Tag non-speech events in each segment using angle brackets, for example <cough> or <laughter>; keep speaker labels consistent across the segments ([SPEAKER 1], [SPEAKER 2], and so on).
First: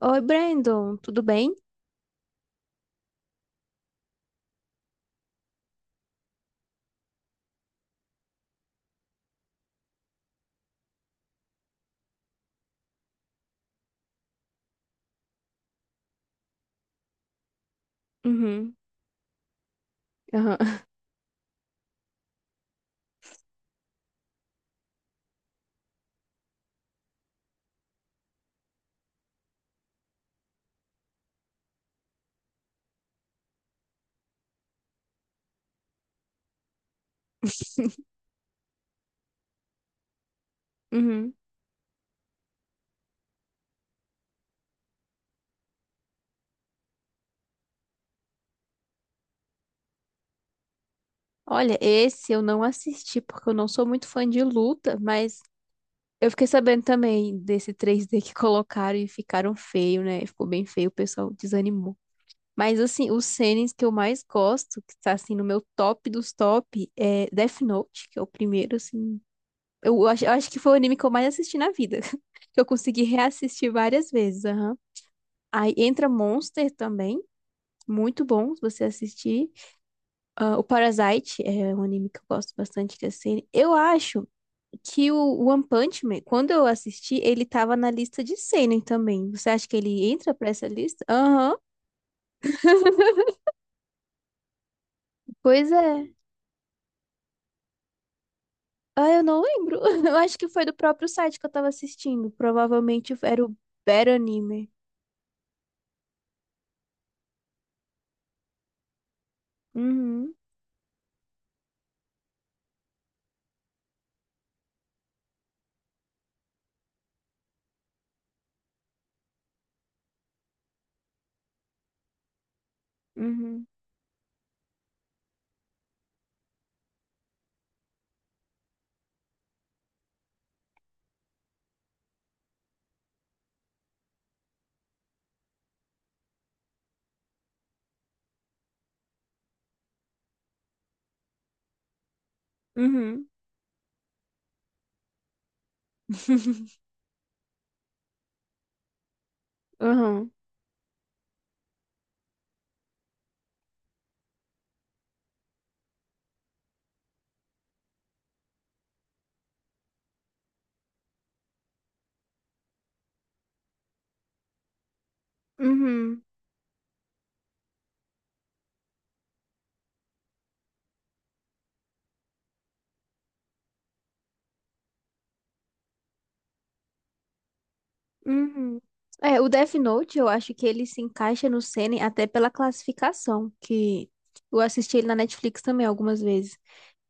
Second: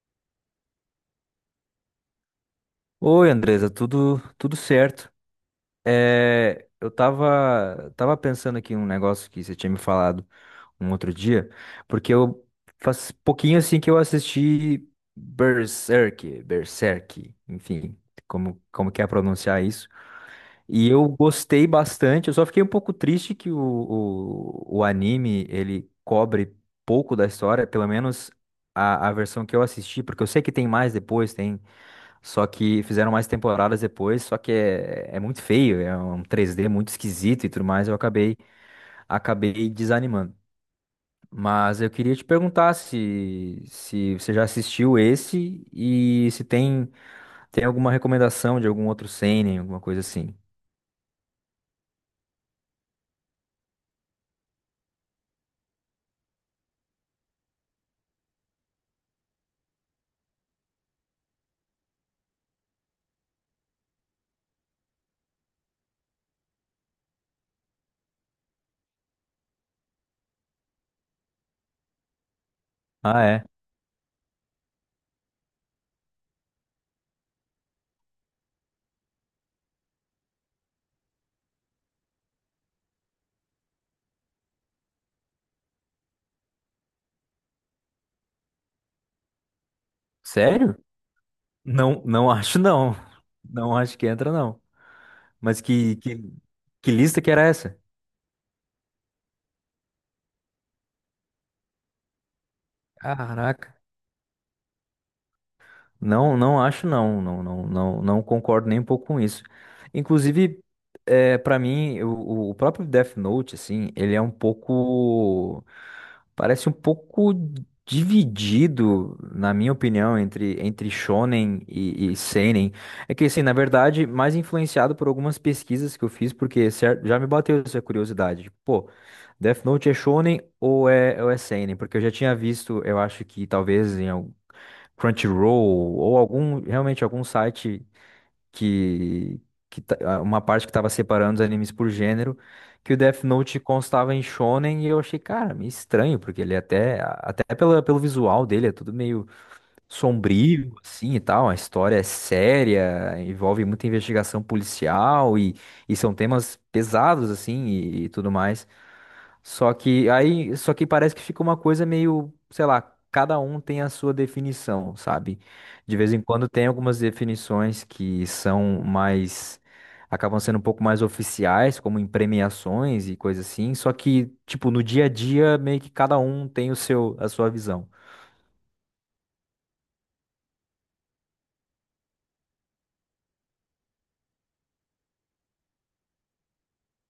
[SPEAKER 1] Oi, Brandon, tudo bem?
[SPEAKER 2] Oi, Andresa, tudo certo? Eu tava pensando aqui um negócio que você tinha me falado um outro dia, porque eu faz pouquinho assim que eu assisti Berserk, enfim, como
[SPEAKER 1] Uhum,
[SPEAKER 2] como que é pronunciar isso?
[SPEAKER 1] aham, <laughs>
[SPEAKER 2] E eu gostei bastante. Eu só fiquei um pouco triste que o anime ele cobre pouco da história, pelo menos a versão que eu assisti, porque eu sei que tem mais depois, tem só que fizeram mais temporadas depois, só que é, é muito feio, é um 3D muito esquisito e tudo mais, eu acabei desanimando.
[SPEAKER 1] uhum.
[SPEAKER 2] Mas eu queria te perguntar se você já assistiu esse e se tem alguma recomendação de algum outro seinen, alguma coisa assim.
[SPEAKER 1] Olha, esse eu não assisti porque eu não sou muito fã de luta, mas eu fiquei sabendo também desse 3D que <laughs> colocaram e ficaram feio, né? Ficou bem feio, o pessoal desanimou. Mas assim, os series que eu mais gosto, que tá assim no meu top dos top, é Death Note, que é o primeiro, assim. Eu acho que foi o anime que eu mais assisti na vida, <laughs> que eu consegui
[SPEAKER 2] Ah, é?
[SPEAKER 1] reassistir várias vezes, aham. Aí entra Monster também, muito bom se você assistir. Ah, o Parasite é um anime que eu gosto bastante de seinen. Eu acho que o One Punch Man, quando eu assisti, ele tava na lista de seinen também. Você acha que ele entra pra essa
[SPEAKER 2] Sério?
[SPEAKER 1] lista? Aham.
[SPEAKER 2] Não, não <laughs> acho não.
[SPEAKER 1] <laughs>
[SPEAKER 2] Não acho que entra não. Mas
[SPEAKER 1] Pois é.
[SPEAKER 2] que lista que era essa?
[SPEAKER 1] Ah, eu não lembro. <laughs> Eu acho que foi do próprio site que eu tava assistindo. Provavelmente era o
[SPEAKER 2] Caraca.
[SPEAKER 1] Better Anime.
[SPEAKER 2] Não, não acho não, não, não, não, não concordo nem um pouco com isso.
[SPEAKER 1] Uhum,
[SPEAKER 2] Inclusive, é, para mim, o próprio Death Note, assim, ele é um pouco, parece um pouco dividido, na minha opinião, entre shonen e seinen. É que, assim, na
[SPEAKER 1] uhum,
[SPEAKER 2] verdade, mais influenciado por algumas pesquisas que eu fiz, porque já me bateu essa curiosidade. Tipo, pô, Death Note é shonen ou é seinen? Porque eu já tinha visto, eu acho que talvez em algum Crunchyroll ou algum realmente algum site que, uma parte que estava separando os animes por gênero, que o Death
[SPEAKER 1] uhum,
[SPEAKER 2] Note constava em shonen e eu achei, cara, meio estranho, porque ele é
[SPEAKER 1] <laughs>
[SPEAKER 2] até pela, pelo visual dele é tudo meio
[SPEAKER 1] uhum,
[SPEAKER 2] sombrio, assim e tal. A história é séria, envolve muita investigação policial e são temas pesados, assim, e tudo mais. Só que parece que fica uma coisa meio, sei lá, cada um tem a sua definição, sabe? De vez em
[SPEAKER 1] uhum.
[SPEAKER 2] quando tem algumas definições que são mais. Acabam sendo um pouco mais oficiais, como em premiações e coisa assim. Só que, tipo, no dia a dia, meio que cada um tem o seu, a sua visão.
[SPEAKER 1] Uhum. É, o Death Note, eu acho que ele se encaixa no Seinen até pela classificação, que eu assisti ele na Netflix também algumas vezes.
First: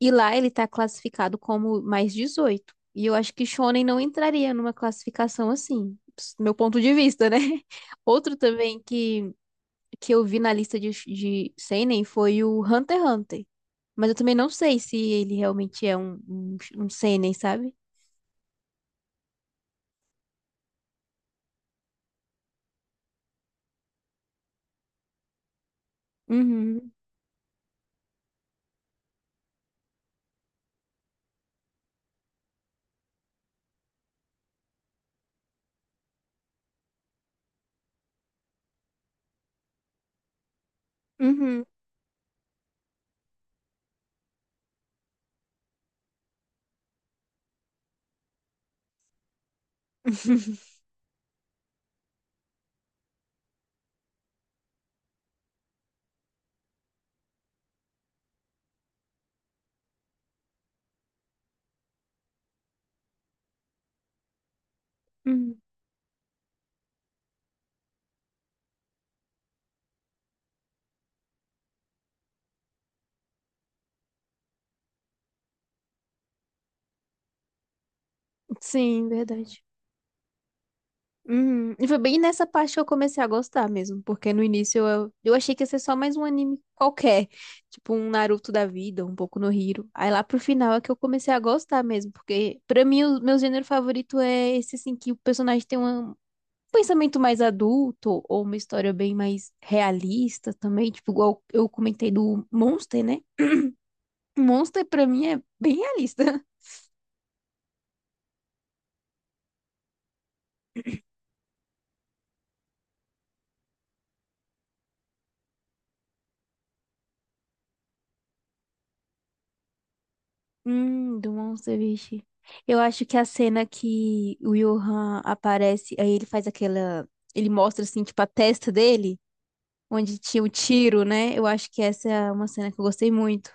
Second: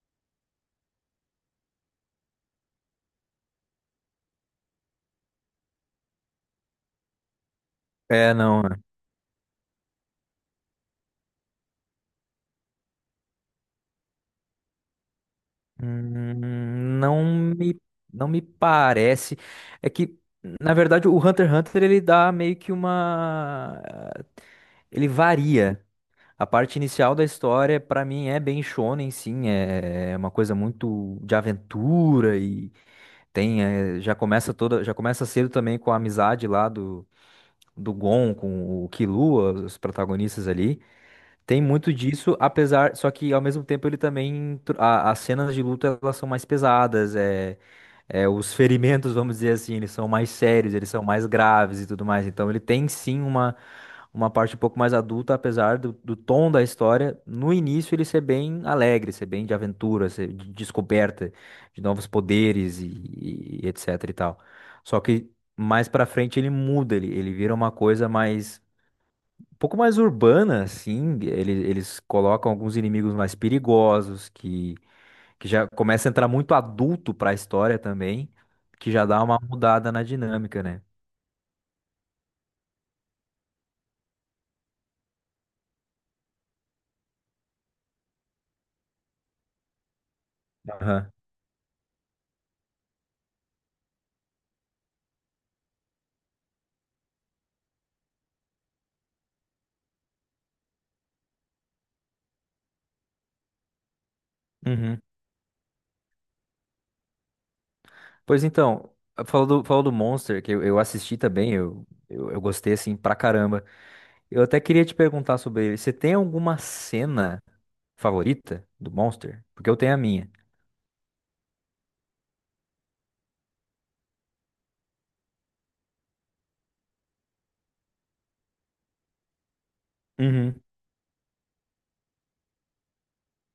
[SPEAKER 1] E lá ele tá classificado como mais 18. E eu acho que Shonen não entraria numa classificação assim, ps- meu ponto de vista, né? <laughs>
[SPEAKER 2] É,
[SPEAKER 1] Outro
[SPEAKER 2] não.
[SPEAKER 1] também que eu vi na lista de Seinen foi o Hunter x Hunter. Mas eu também não sei se ele realmente é um
[SPEAKER 2] Hum, não
[SPEAKER 1] Seinen, sabe?
[SPEAKER 2] me, não me parece. É que, na verdade, o Hunter x Hunter ele dá meio que uma. Ele varia. A parte
[SPEAKER 1] Uhum.
[SPEAKER 2] inicial da história, pra mim, é bem shonen, sim. É uma coisa muito de aventura e tem. É, já começa cedo também com a amizade lá do, do Gon com o Killua, os protagonistas ali. Tem
[SPEAKER 1] Uhum.
[SPEAKER 2] muito disso, apesar, só que ao mesmo tempo ele também, as cenas de luta elas são mais pesadas, é, é, os ferimentos, vamos dizer assim, eles são mais sérios,
[SPEAKER 1] <laughs>
[SPEAKER 2] eles são mais graves e tudo mais, então ele tem sim uma parte um pouco mais adulta, apesar do, do tom da história, no início ele ser bem alegre, ser bem de aventura, ser de descoberta de novos poderes e etc e tal, só que
[SPEAKER 1] Uhum.
[SPEAKER 2] mais pra frente ele muda, ele vira uma coisa mais um pouco mais urbana, assim, eles colocam alguns inimigos mais perigosos, que já começa a entrar muito adulto pra história também, que já
[SPEAKER 1] Sim,
[SPEAKER 2] dá uma
[SPEAKER 1] verdade.
[SPEAKER 2] mudada na dinâmica, né?
[SPEAKER 1] Uhum. E foi bem nessa parte que eu comecei a gostar mesmo, porque no início eu achei que ia ser só mais um anime qualquer, tipo um Naruto da vida, um pouco no Hero. Aí lá pro final é que eu
[SPEAKER 2] Aham.
[SPEAKER 1] comecei a gostar mesmo, porque pra mim o meu gênero favorito é esse assim que o personagem tem uma- um pensamento mais adulto ou uma história bem mais realista também, tipo igual eu comentei do Monster, né? Monster
[SPEAKER 2] Uhum.
[SPEAKER 1] pra mim é bem realista.
[SPEAKER 2] Pois então, falou do Monster, que eu assisti também, eu gostei, assim, pra caramba. Eu até queria te perguntar sobre ele, você tem alguma cena favorita do Monster? Porque eu tenho a minha.
[SPEAKER 1] Do Monster, vixe. Eu acho que a cena que o Johan aparece, aí ele faz aquela. Ele mostra, assim, tipo, a testa dele, onde tinha o
[SPEAKER 2] Uhum.
[SPEAKER 1] tiro, né? Eu acho que essa é uma cena que eu gostei muito.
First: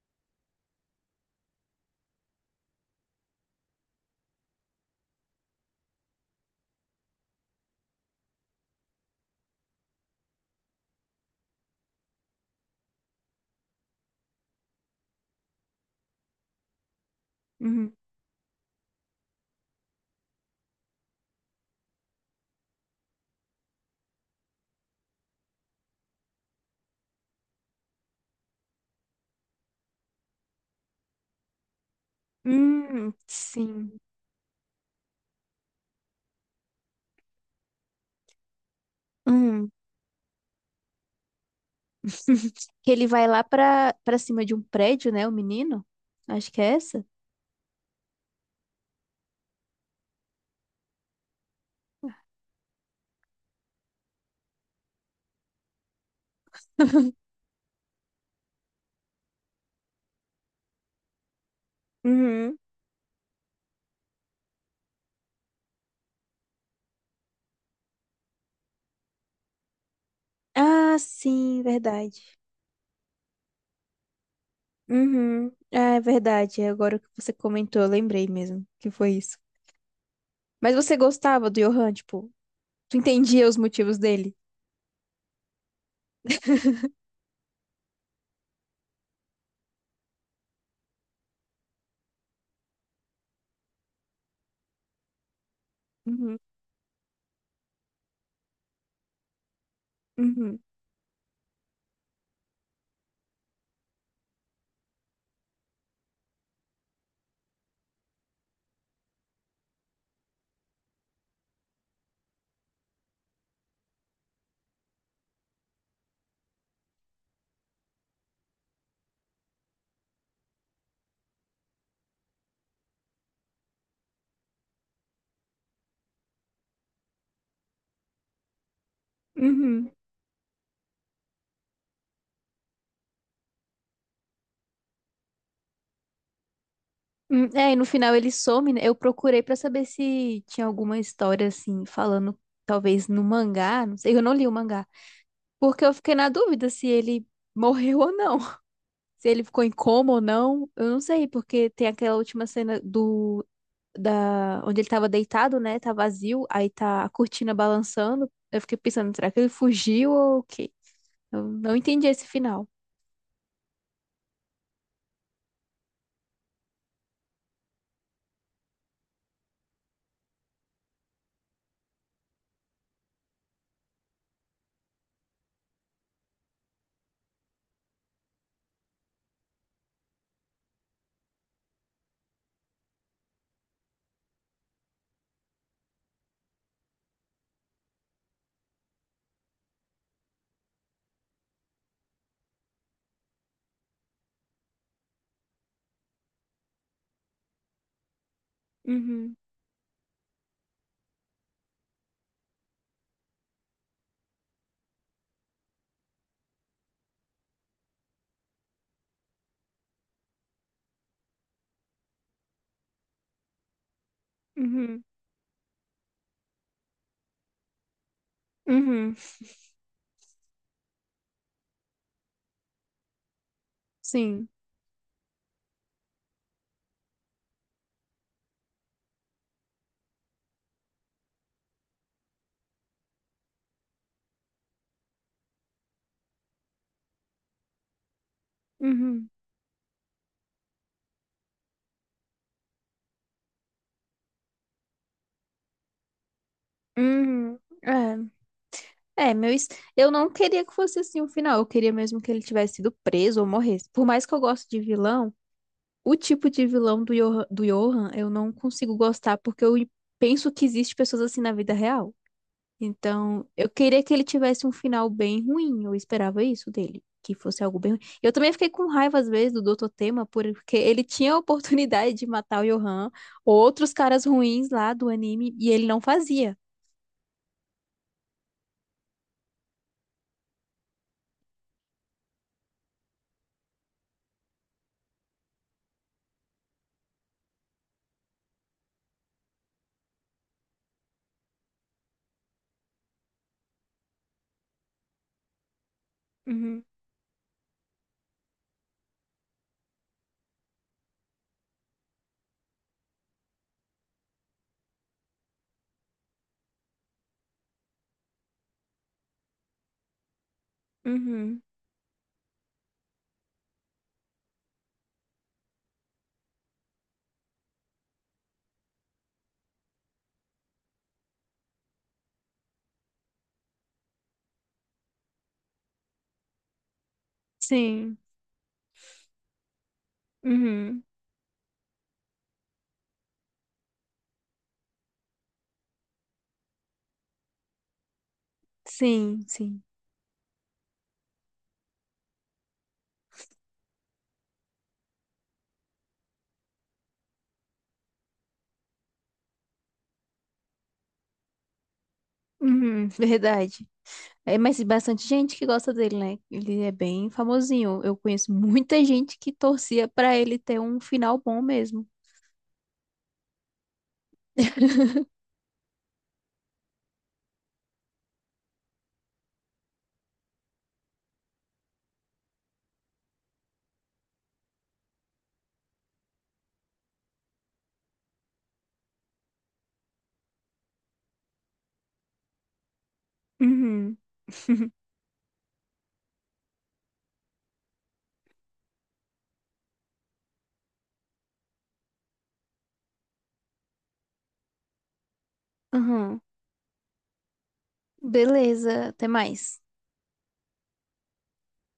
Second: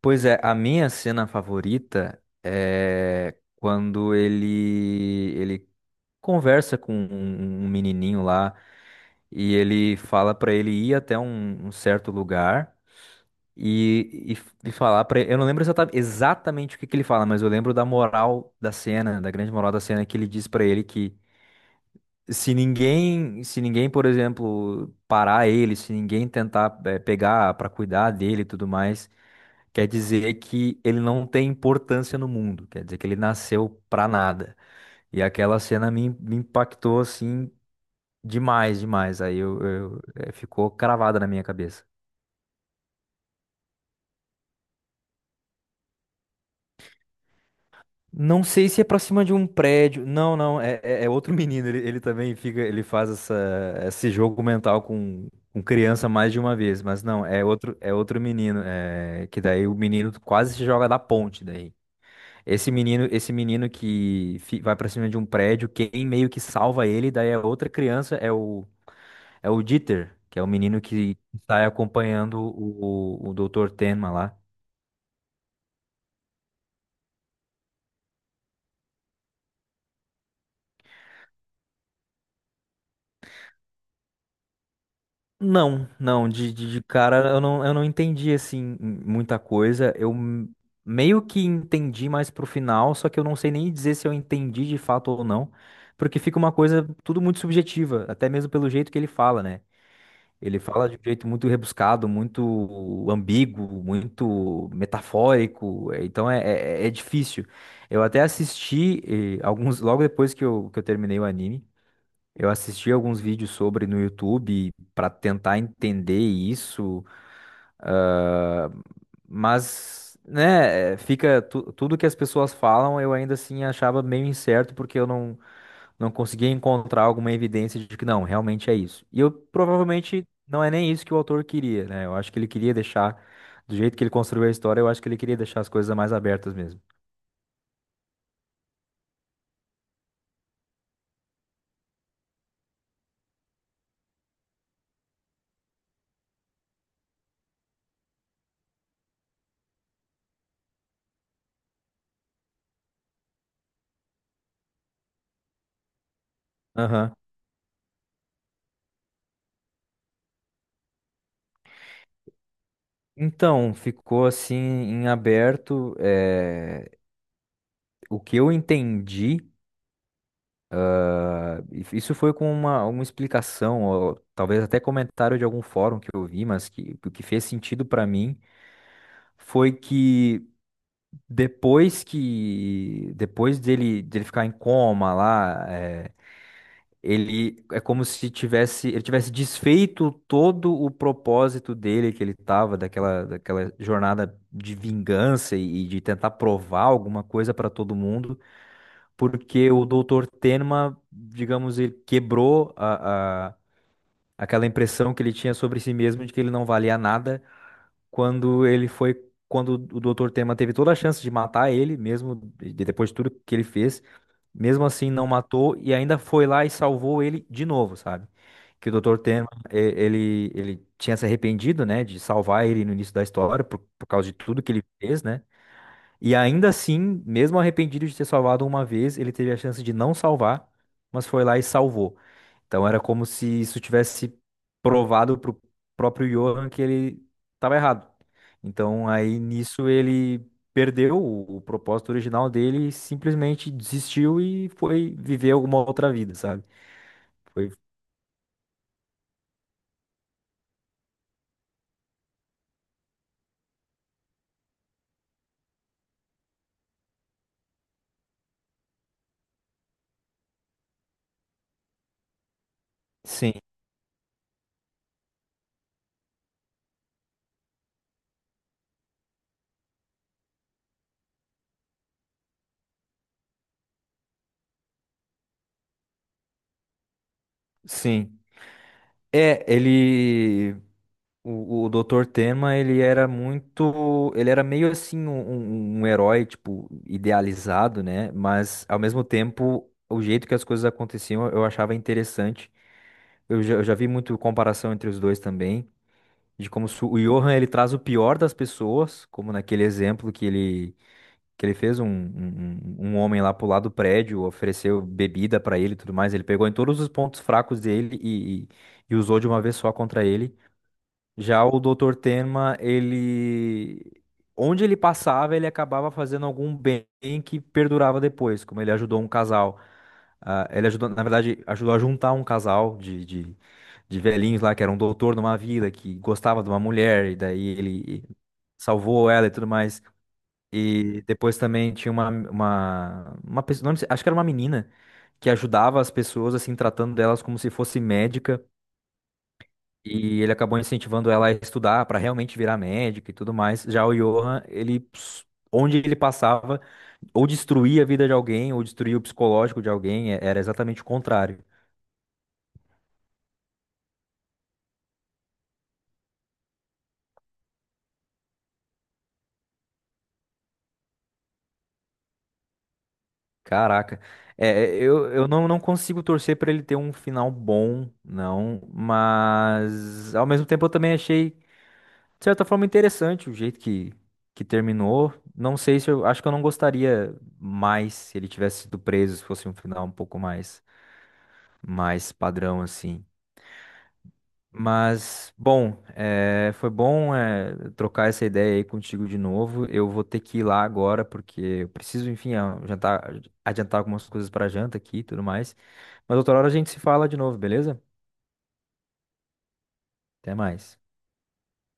[SPEAKER 2] Pois é, a minha cena favorita é quando ele conversa com um, um um menininho lá e ele fala pra ele ir até um, um certo lugar e, e falar pra ele. Eu não lembro exatamente o que que ele fala, mas eu lembro da
[SPEAKER 1] Uhum.
[SPEAKER 2] moral da cena, da grande moral da cena que ele diz pra ele que se ninguém, por exemplo, parar ele, se ninguém tentar pegar pra cuidar dele e tudo mais. Quer dizer que ele não tem importância no mundo, quer dizer que ele nasceu
[SPEAKER 1] Sim.
[SPEAKER 2] pra nada. E aquela cena me impactou assim demais, demais. Aí
[SPEAKER 1] Hum.
[SPEAKER 2] eu- eh, ficou cravada na minha cabeça.
[SPEAKER 1] <laughs> Que ele vai lá pra cima de um prédio, né? O menino. Acho que é essa.
[SPEAKER 2] Não sei se é pra cima de um prédio. Não, não, é outro <laughs> menino. Ele também fica, esse jogo mental com criança mais de uma vez, mas não, é outro menino. É, que daí o menino quase se joga da ponte daí.
[SPEAKER 1] Uhum.
[SPEAKER 2] Esse menino que vai pra cima de um prédio, quem meio que salva ele, daí a outra criança é o é o Dieter, que é o menino
[SPEAKER 1] Ah,
[SPEAKER 2] que
[SPEAKER 1] sim,
[SPEAKER 2] sai
[SPEAKER 1] verdade.
[SPEAKER 2] acompanhando o, Dr. Tenma lá.
[SPEAKER 1] Uhum. Ah, é verdade. Agora que você comentou, eu lembrei mesmo que foi isso. Mas você gostava do Johan, tipo, tu entendia os motivos dele?
[SPEAKER 2] Não, não, de cara eu não entendi assim muita coisa. Meio que entendi mais pro final, só que eu não sei nem dizer se eu entendi de fato ou não, porque
[SPEAKER 1] Uhum,
[SPEAKER 2] fica uma coisa tudo muito subjetiva, até mesmo pelo jeito que ele fala, né? Ele
[SPEAKER 1] uhum,
[SPEAKER 2] fala de um jeito muito rebuscado, muito ambíguo, muito metafórico, então é, é é difícil. Eu até assisti alguns, logo depois que eu terminei o anime, eu assisti alguns vídeos sobre no YouTube para tentar entender isso, ah, mas, né, fica tudo que as pessoas falam, eu ainda assim achava meio incerto porque eu não conseguia encontrar alguma evidência de que não, realmente é isso. E eu
[SPEAKER 1] uhum.
[SPEAKER 2] provavelmente não é nem isso que o autor queria, né? Eu acho que ele queria deixar, do jeito que ele construiu a história, eu acho que ele queria deixar as coisas mais abertas mesmo.
[SPEAKER 1] É, e no final ele some, né? Eu procurei pra saber se tinha alguma história assim, falando talvez no mangá, não sei, eu não li o mangá, porque eu fiquei na dúvida se ele morreu ou não, <laughs> se ele ficou em coma ou não, eu não sei, porque tem aquela última cena do da onde ele tava deitado, né? Tá vazio, aí tá a
[SPEAKER 2] Aham.
[SPEAKER 1] cortina balançando. Eu fiquei pensando, será que ele fugiu ou o quê? Eu não entendi esse final.
[SPEAKER 2] Então, ficou assim em aberto. O que eu entendi, ah, isso foi com uma explicação, ou talvez até comentário de algum fórum que eu vi, mas que, o que fez sentido pra mim foi que. Depois dele, dele ficar em coma lá, é, ele é como se tivesse, ele tivesse desfeito todo o propósito dele que ele tava, daquela, daquela jornada de vingança e de tentar provar alguma coisa para todo mundo,
[SPEAKER 1] Uhum,
[SPEAKER 2] porque o doutor Tenma, digamos, ele quebrou a, aquela impressão que ele tinha sobre si mesmo de que ele não valia nada quando ele foi, quando o Dr. Tema teve toda a chance de matar ele, mesmo depois de tudo que ele fez, mesmo
[SPEAKER 1] uhum,
[SPEAKER 2] assim não matou e ainda foi lá e salvou ele de novo, sabe? Que o
[SPEAKER 1] uhum,
[SPEAKER 2] Dr. Tema, ele, ele tinha se arrependido, né, de salvar ele no início da história por causa de
[SPEAKER 1] sim,
[SPEAKER 2] tudo que ele fez, né? E ainda assim, mesmo arrependido de ter salvado uma vez, ele teve a chance de não salvar, mas foi lá e salvou. Então era como se isso tivesse provado pro próprio Johan que ele estava errado. Então
[SPEAKER 1] uhum,
[SPEAKER 2] aí nisso ele perdeu o propósito original dele, e simplesmente desistiu e foi viver alguma outra vida, sabe?
[SPEAKER 1] uhum,
[SPEAKER 2] Foi,
[SPEAKER 1] é, é, meu, es- eu não queria que fosse assim o final, eu queria mesmo que ele tivesse sido preso ou morresse, por mais que eu goste de vilão, o tipo de vilão do Johan eu não consigo gostar, porque eu penso que existe pessoas assim na vida real. Então,
[SPEAKER 2] sim,
[SPEAKER 1] eu queria que ele tivesse um final bem ruim. Eu esperava isso dele, que fosse algo bem ruim. Eu também fiquei com raiva, às vezes, do Doutor Tema, porque ele tinha a oportunidade de matar o Johan, outros caras ruins lá do anime, e ele não fazia.
[SPEAKER 2] sim. É, ele. O doutor Tema, ele era muito. Ele era meio assim um, um herói, tipo, idealizado, né? Mas, ao mesmo tempo, o jeito que as coisas aconteciam eu achava interessante. Eu já vi muito comparação entre os dois também, de
[SPEAKER 1] Uhum,
[SPEAKER 2] como se o Johan ele traz o pior das pessoas, como naquele exemplo que ele fez um, um, um um homem lá pro lado do prédio, ofereceu bebida pra ele e tudo mais. Ele pegou em todos os pontos fracos dele e e usou de uma vez só contra ele.
[SPEAKER 1] uhum,
[SPEAKER 2] Já o doutor Tenma, ele. Onde ele passava, ele acabava fazendo algum bem que perdurava depois, como ele ajudou um casal. Ah, ele ajudou, na verdade, ajudou a juntar um casal de velhinhos lá, que era um doutor numa vila, que gostava de uma mulher, e daí
[SPEAKER 1] sim,
[SPEAKER 2] ele salvou ela e tudo mais.
[SPEAKER 1] uhum,
[SPEAKER 2] E depois também tinha uma pessoa, não sei, acho que era uma menina, que ajudava as pessoas, assim, tratando delas como se fosse médica.
[SPEAKER 1] sim, sim.
[SPEAKER 2] E ele acabou incentivando ela a estudar para realmente virar médica e tudo mais. Já o Johan, ele, onde ele passava, ou destruía a vida de alguém, ou destruía o psicológico de alguém, era exatamente o contrário.
[SPEAKER 1] Uhum, verdade. É, mas bastante gente que gosta dele, né? Ele é bem famosinho. Eu conheço muita gente que torcia pra ele ter um final bom mesmo.
[SPEAKER 2] Caraca, é, é,
[SPEAKER 1] <laughs>
[SPEAKER 2] eu não, não consigo torcer para ele ter um final bom, não, mas ao mesmo tempo eu também achei, de certa forma, interessante o jeito que terminou. Não sei se eu acho que eu não gostaria mais se ele tivesse sido preso, se fosse um final um pouco mais. Mais padrão assim.
[SPEAKER 1] uhum. <laughs>
[SPEAKER 2] Mas, bom, foi bom trocar essa ideia aí contigo de novo. Eu vou ter que ir lá agora, porque eu preciso, enfim, jantar, adiantar algumas coisas para janta aqui e tudo mais. Mas
[SPEAKER 1] Aham.
[SPEAKER 2] outra hora a gente se fala de novo, beleza?
[SPEAKER 1] Beleza, até mais.
[SPEAKER 2] Até mais.